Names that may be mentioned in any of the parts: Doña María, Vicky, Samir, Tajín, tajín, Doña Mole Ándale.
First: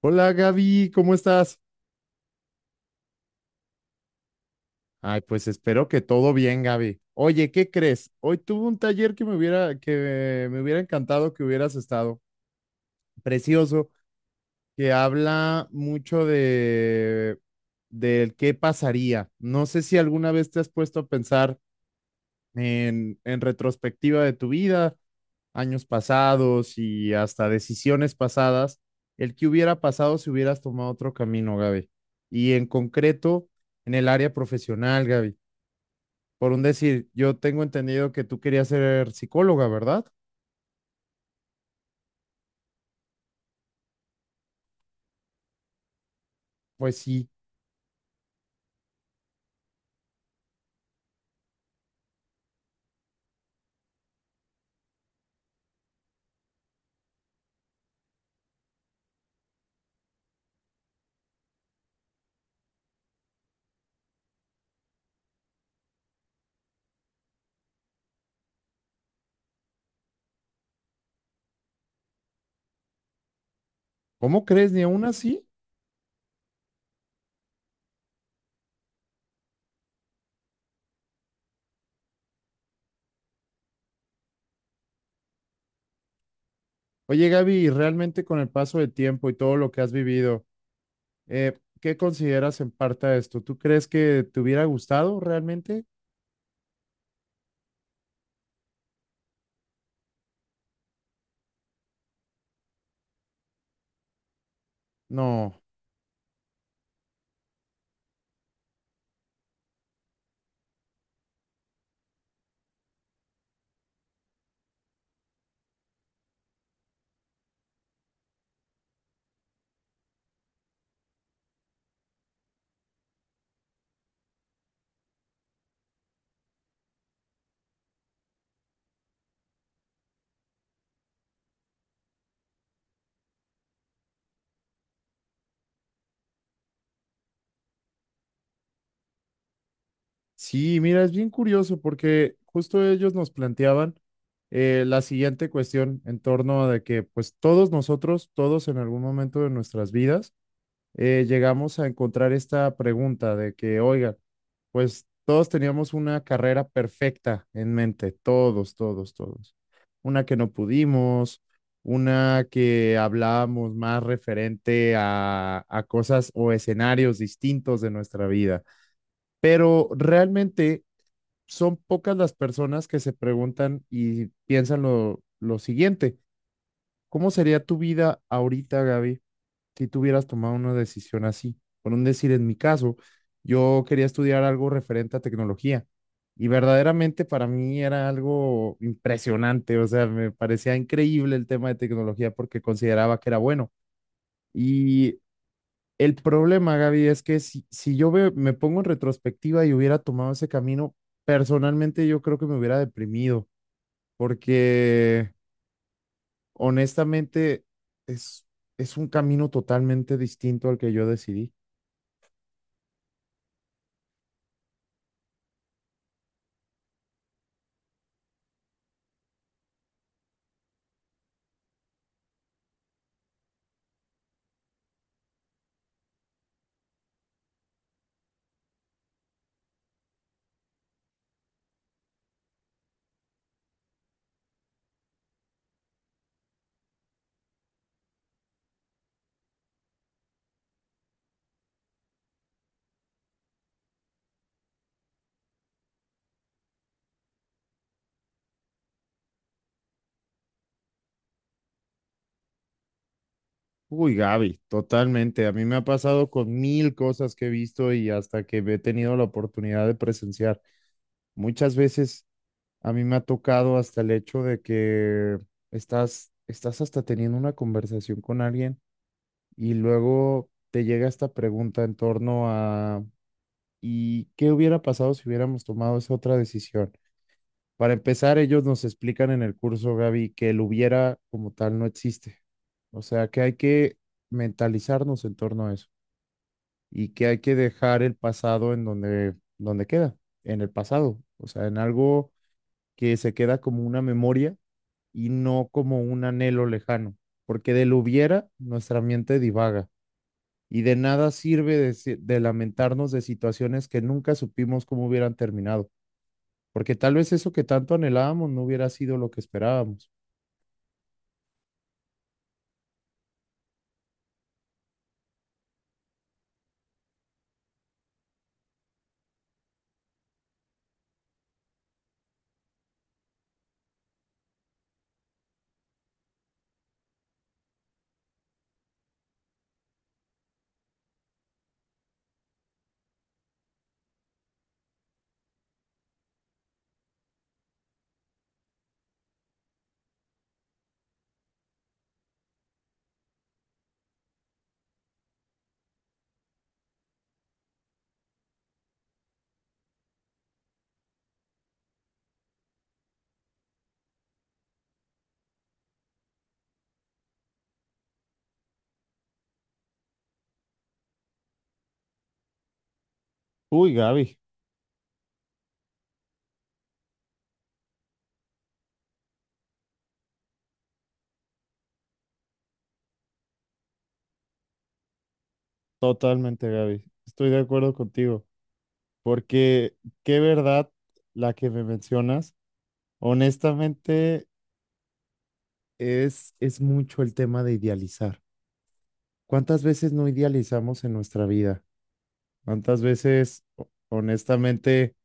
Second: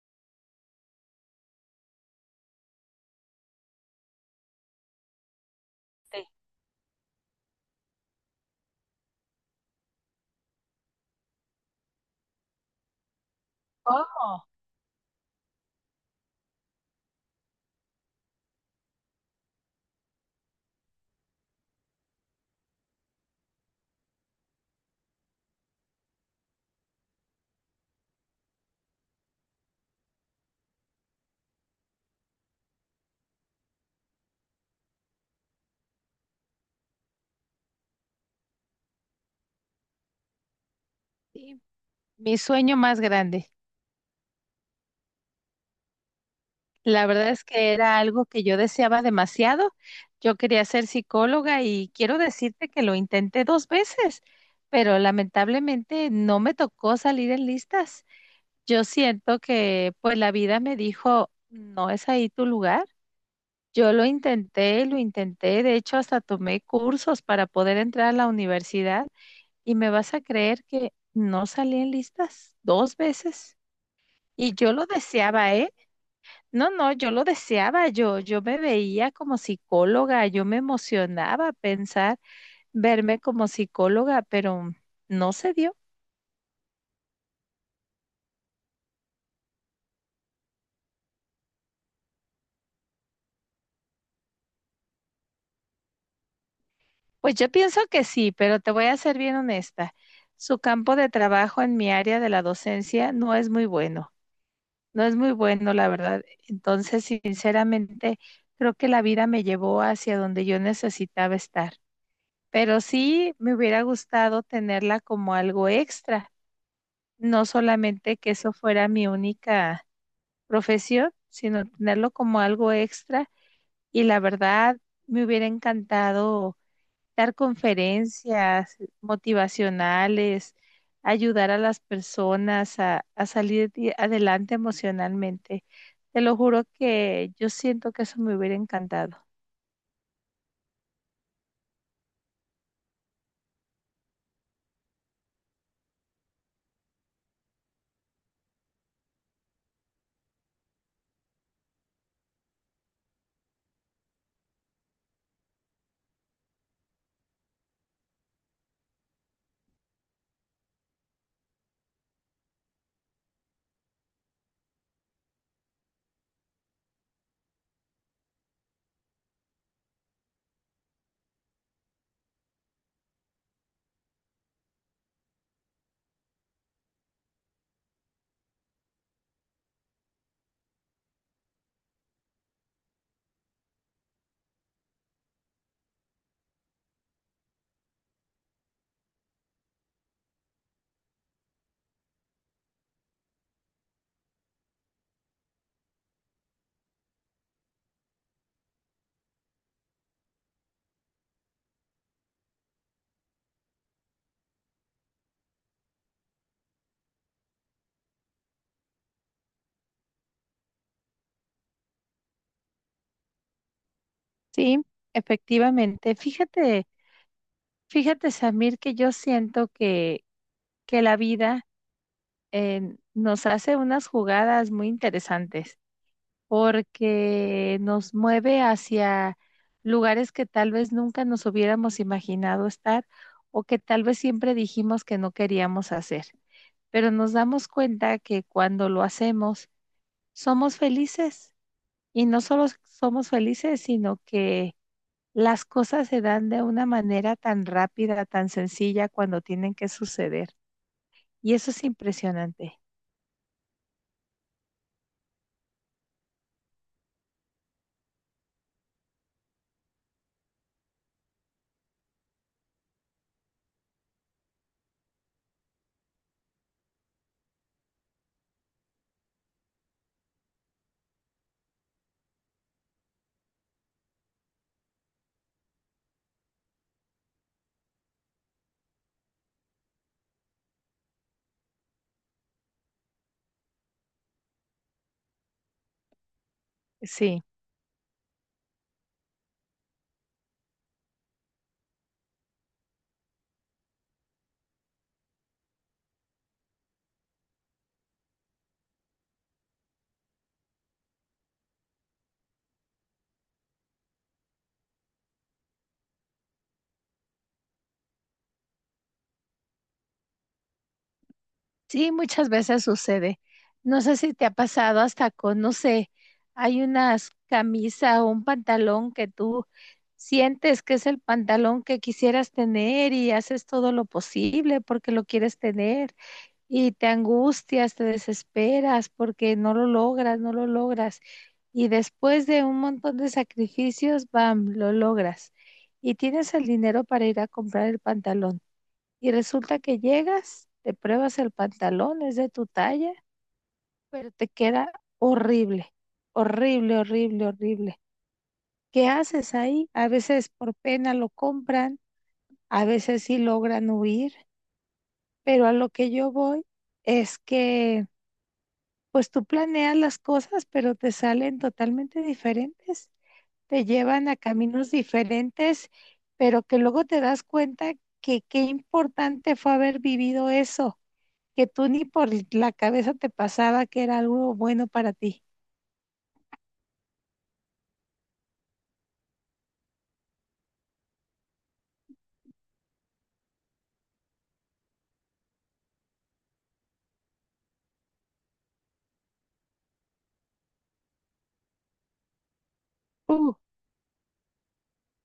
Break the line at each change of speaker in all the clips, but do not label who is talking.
Hola Gaby, ¿cómo estás? Ay, pues espero que todo bien, Gaby. Oye, ¿qué crees? Hoy tuve un taller que me hubiera encantado que hubieras estado. Precioso,
Oh,
que habla mucho de del qué pasaría. No sé si alguna vez te has puesto a pensar en retrospectiva de tu vida, años pasados y hasta decisiones pasadas, el que hubiera pasado si hubieras tomado otro camino, Gaby. Y en concreto, en el área profesional, Gaby. Por un decir, yo tengo entendido que tú querías ser psicóloga, ¿verdad?
sí, mi sueño más grande.
Pues
La
sí.
verdad es que era algo que yo deseaba demasiado. Yo quería ser psicóloga y quiero decirte que lo intenté dos veces, pero lamentablemente no me tocó salir en listas. Yo siento que pues la vida me dijo, no es ahí tu lugar. Yo lo intenté, de hecho hasta tomé cursos para poder entrar a la universidad y me vas a creer que no salí en listas dos veces.
¿Cómo
Y
crees?
yo
Ni
lo
aún así.
deseaba, ¿eh? No, no, yo lo deseaba, yo me veía como psicóloga, yo me emocionaba pensar verme como psicóloga, pero no se dio.
Oye, Gaby, realmente con el paso del tiempo y todo lo que has vivido, ¿qué consideras en parte de esto? ¿Tú crees que te hubiera gustado realmente?
Pues yo pienso que sí, pero te voy a ser bien honesta. Su campo de trabajo en mi área de la docencia no es muy bueno, no es muy
No.
bueno, la verdad. Entonces, sinceramente, creo que la vida me llevó hacia donde yo necesitaba estar. Pero sí me hubiera gustado tenerla como algo extra, no solamente que eso fuera mi única profesión, sino tenerlo como algo extra. Y la verdad, me hubiera encantado dar conferencias motivacionales, ayudar a las personas a salir adelante emocionalmente. Te lo juro que yo siento que eso me hubiera encantado.
Sí, mira, es bien curioso porque justo ellos nos planteaban la siguiente cuestión en torno de que pues todos nosotros, todos en algún momento de nuestras vidas, llegamos a encontrar esta pregunta de que, oiga, pues todos teníamos una carrera perfecta en mente, todos, todos, todos. Una que no pudimos, una que hablábamos más referente a cosas o escenarios distintos de nuestra vida, pero realmente son pocas las personas que se preguntan y piensan lo siguiente, ¿cómo sería tu vida ahorita, Gaby, si tú hubieras tomado una decisión así? Por un decir, en mi caso, yo quería estudiar algo referente a tecnología y verdaderamente para mí era algo impresionante, o sea, me parecía increíble el tema de tecnología porque consideraba que era bueno. Y el problema, Gaby, es que si yo me pongo en retrospectiva y hubiera tomado ese camino, personalmente yo creo que me hubiera deprimido porque honestamente es, es un camino totalmente distinto al que yo decidí.
Sí, efectivamente. Fíjate, fíjate, Samir, que yo siento que la vida nos hace unas jugadas muy interesantes, porque nos mueve hacia lugares que tal vez nunca nos hubiéramos imaginado estar, o que tal vez siempre dijimos que no queríamos hacer. Pero nos damos cuenta que cuando lo hacemos, somos felices, y no solo somos felices, sino que las cosas se dan de una manera tan rápida, tan sencilla cuando tienen que suceder. Y eso es impresionante.
Uy, Gaby, totalmente. A mí me ha pasado con mil cosas que he visto y hasta que he tenido la oportunidad de presenciar. Muchas veces a mí me ha tocado hasta el hecho de que estás hasta teniendo una conversación con alguien y luego te llega esta pregunta en torno a, ¿y qué hubiera pasado si hubiéramos tomado esa otra decisión? Para empezar, ellos nos explican en el curso, Gaby, que el hubiera como tal no existe. O sea, que hay que mentalizarnos en torno a eso, y que hay
Sí.
que dejar el pasado en donde queda, en el pasado, o sea, en algo que se queda como una memoria y no como un anhelo lejano, porque del hubiera nuestra mente divaga y de nada sirve de, si- de lamentarnos de situaciones que nunca supimos cómo hubieran terminado, porque tal vez eso que tanto anhelábamos no hubiera sido lo que esperábamos.
Sí, muchas veces sucede. No sé si te ha pasado hasta con, no sé, hay unas camisa o un pantalón que tú sientes que es el pantalón que quisieras tener, y haces todo lo posible porque lo quieres tener, y te angustias, te desesperas porque no lo logras, no lo logras. Y después de un montón de sacrificios, bam, lo logras. Y tienes el dinero para ir a comprar el pantalón. Y resulta que llegas, te pruebas el pantalón, es de tu talla, pero te queda horrible, horrible, horrible, horrible. ¿Qué haces ahí? A veces por pena lo compran, a veces sí logran huir, pero a lo que yo voy es que pues tú planeas las cosas, pero te salen totalmente diferentes, te
Uy,
llevan a
Gaby,
caminos diferentes, pero que luego te das cuenta que qué importante fue haber vivido eso que tú ni por la cabeza te pasaba que era algo bueno para ti.
totalmente. Gaby, estoy de acuerdo contigo, porque qué verdad la que me mencionas. Honestamente, es mucho el tema de idealizar. ¿Cuántas veces no idealizamos en nuestra vida? ¿Cuántas
Uh,
veces, honestamente,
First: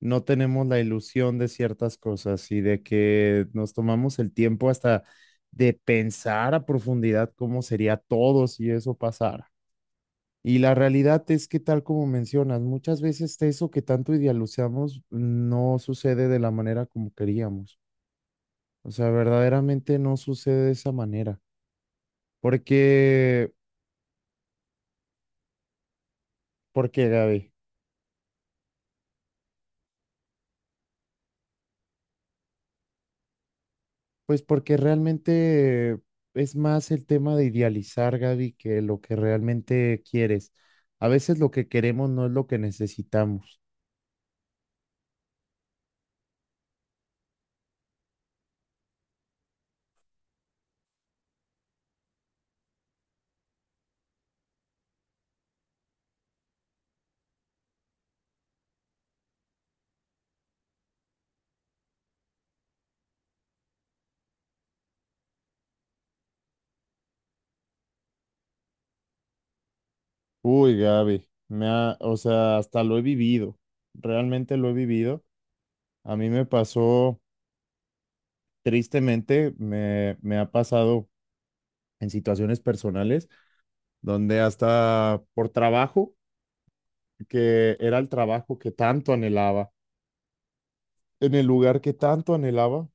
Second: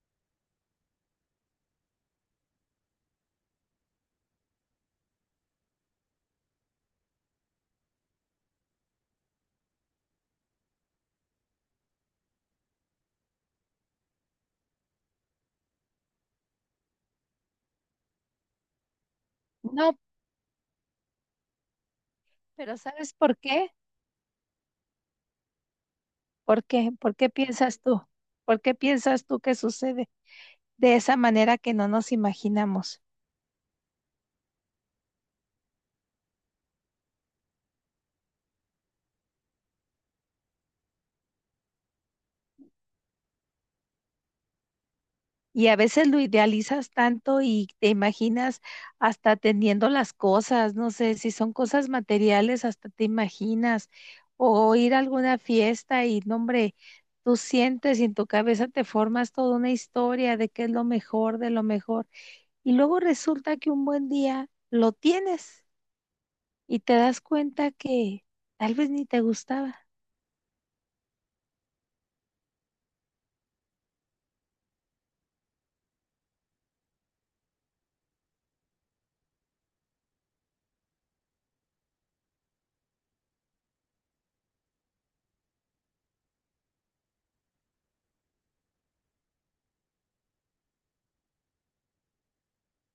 no tenemos la ilusión de ciertas cosas y de que nos tomamos el tiempo hasta de pensar a profundidad cómo sería todo si eso pasara? Y la realidad es que, tal como mencionas, muchas veces eso que tanto idealizamos no sucede de la manera como queríamos. O sea,
no,
verdaderamente no sucede de esa manera.
pero ¿sabes por
Porque,
qué? ¿Por
¿por
qué?
qué,
¿Por qué
Gaby?
piensas tú? ¿Por qué piensas tú que sucede de esa manera que no nos imaginamos?
Pues porque realmente es más el tema de idealizar, Gaby, que lo que realmente quieres. A veces lo que queremos no es lo que necesitamos.
Y a veces lo idealizas tanto y te imaginas hasta teniendo las cosas, no sé, si son cosas materiales, hasta te imaginas, o ir a alguna fiesta y, no, hombre, tú sientes y en tu cabeza te formas toda una historia de qué es lo mejor, de lo mejor. Y luego resulta que un buen día lo tienes y te das cuenta que tal vez ni te gustaba.
Uy, Gaby, o sea, hasta lo he vivido, realmente lo he vivido. A mí me pasó, tristemente, me ha pasado en situaciones personales donde hasta por trabajo, que era el trabajo que tanto anhelaba, en el lugar que tanto anhelaba,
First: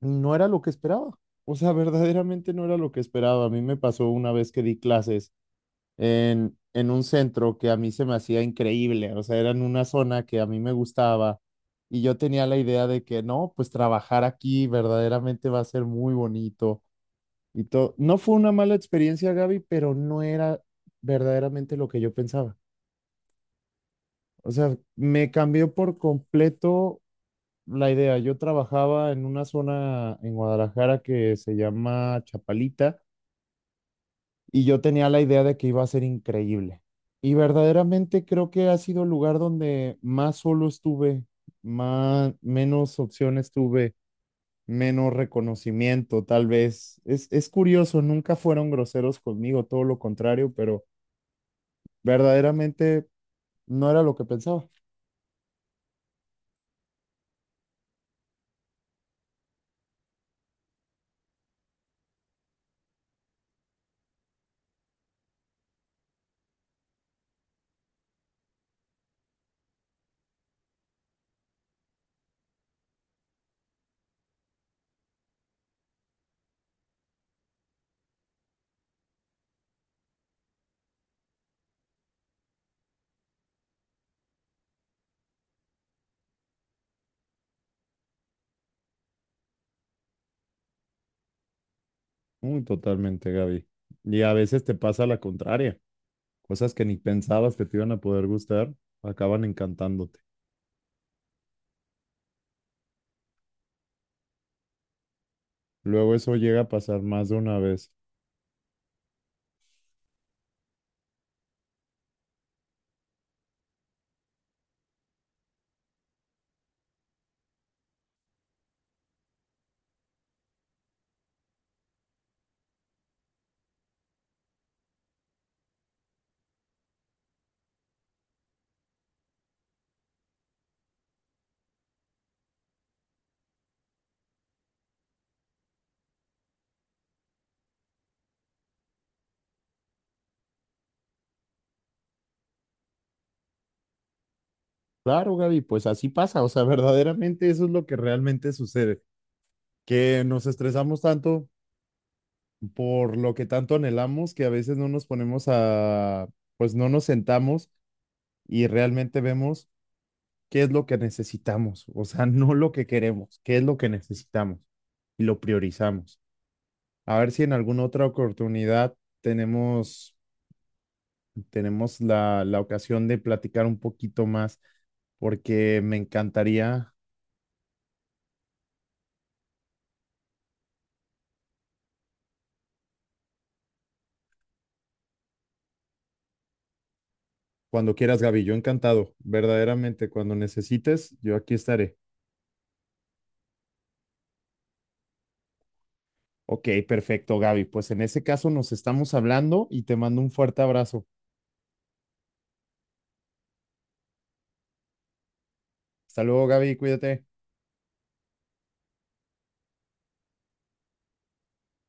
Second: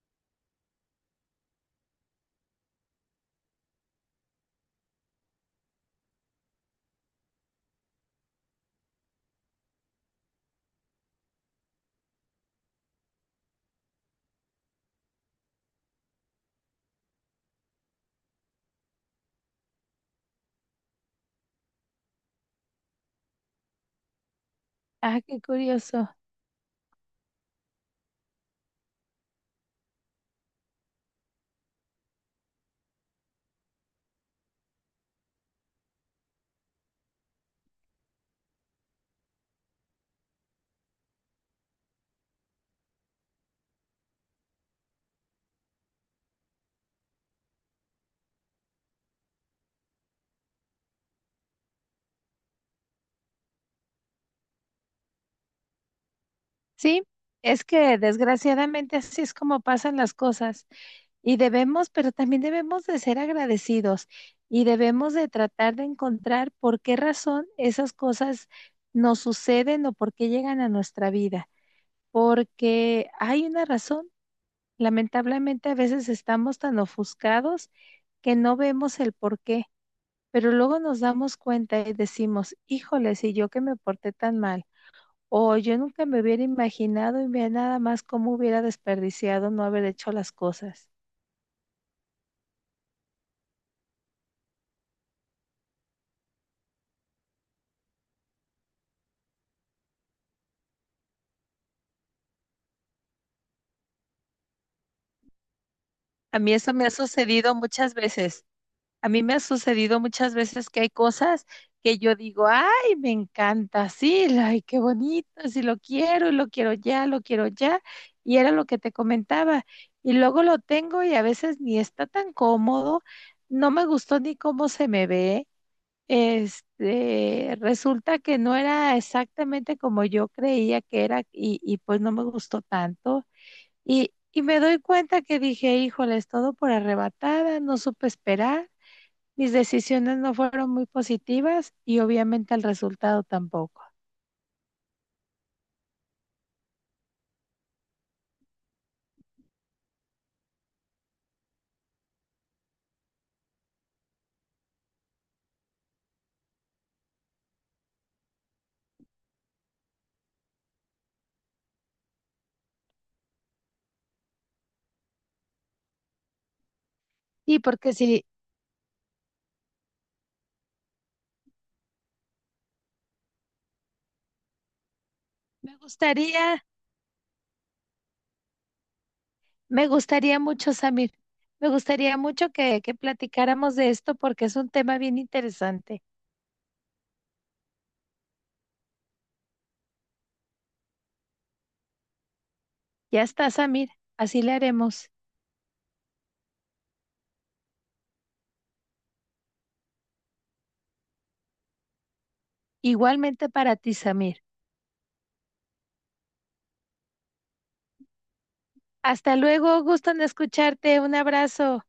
no era lo que esperaba. O sea, verdaderamente no era lo que esperaba. A mí me pasó una vez que di clases en un centro que a mí se me hacía increíble. O sea, era en una zona que a mí me gustaba y yo tenía la idea de que no, pues trabajar aquí verdaderamente va a ser muy bonito y todo. No fue una mala experiencia, Gaby, pero no era verdaderamente lo que yo pensaba. O sea,
Ah,
me
qué
cambió por
curioso.
completo la idea. Yo trabajaba en una zona en Guadalajara que se llama Chapalita y yo tenía la idea de que iba a ser increíble. Y verdaderamente creo que ha sido el lugar donde más solo estuve, más, menos opciones tuve, menos reconocimiento, tal vez. Es curioso, nunca fueron groseros conmigo, todo lo contrario, pero verdaderamente no era lo que pensaba.
Sí, es que desgraciadamente así es como pasan las cosas, y debemos, pero también debemos de ser agradecidos, y debemos de tratar de encontrar por qué razón esas cosas nos suceden o por qué llegan a nuestra vida, porque hay una razón. Lamentablemente a veces estamos tan ofuscados que no vemos el por qué. Pero luego nos damos cuenta y decimos, híjole, si yo que me porté tan mal, o yo nunca me hubiera imaginado, y vea nada más cómo hubiera desperdiciado no haber hecho las cosas.
Muy totalmente, Gaby. Y a veces te pasa la contraria. Cosas que ni pensabas que te iban a poder gustar, acaban encantándote. Luego eso
A mí
llega a
eso me ha
pasar más de
sucedido
una vez.
muchas veces. A mí me ha sucedido muchas veces que hay cosas que yo digo, ay, me encanta, sí, ay, qué bonito, sí lo quiero, y lo quiero ya, lo quiero ya. Y era lo que te comentaba. Y luego lo tengo y a veces ni está tan cómodo, no me gustó ni cómo se me ve. Resulta que no era exactamente como yo creía que era, y pues no me gustó tanto. Y me doy cuenta que dije, ¡híjoles!, todo por arrebatada, no supe esperar, mis decisiones no fueron muy positivas y obviamente el resultado tampoco.
Claro, Gaby, pues así pasa. O sea, verdaderamente eso es lo que realmente sucede. Que nos estresamos tanto por lo que tanto anhelamos que a veces no nos ponemos a, pues no nos sentamos y realmente vemos qué es lo que necesitamos. O sea, no lo que queremos, qué es lo que necesitamos y lo priorizamos. A ver si en
Sí,
alguna
porque
otra
si
oportunidad tenemos tenemos la ocasión de platicar un poquito más,
me
porque me
gustaría.
encantaría,
Me gustaría mucho, Samir. Me gustaría mucho que platicáramos de esto porque es un tema bien interesante.
cuando quieras, Gaby, yo encantado, verdaderamente, cuando necesites, yo aquí estaré.
Ya está, Samir. Así le haremos.
Ok, perfecto, Gaby. Pues en ese caso nos estamos hablando y te mando un fuerte abrazo.
Igualmente para ti, Samir.
Hasta luego, Gaby, cuídate.
Hasta luego. Gusto en escucharte. Un abrazo.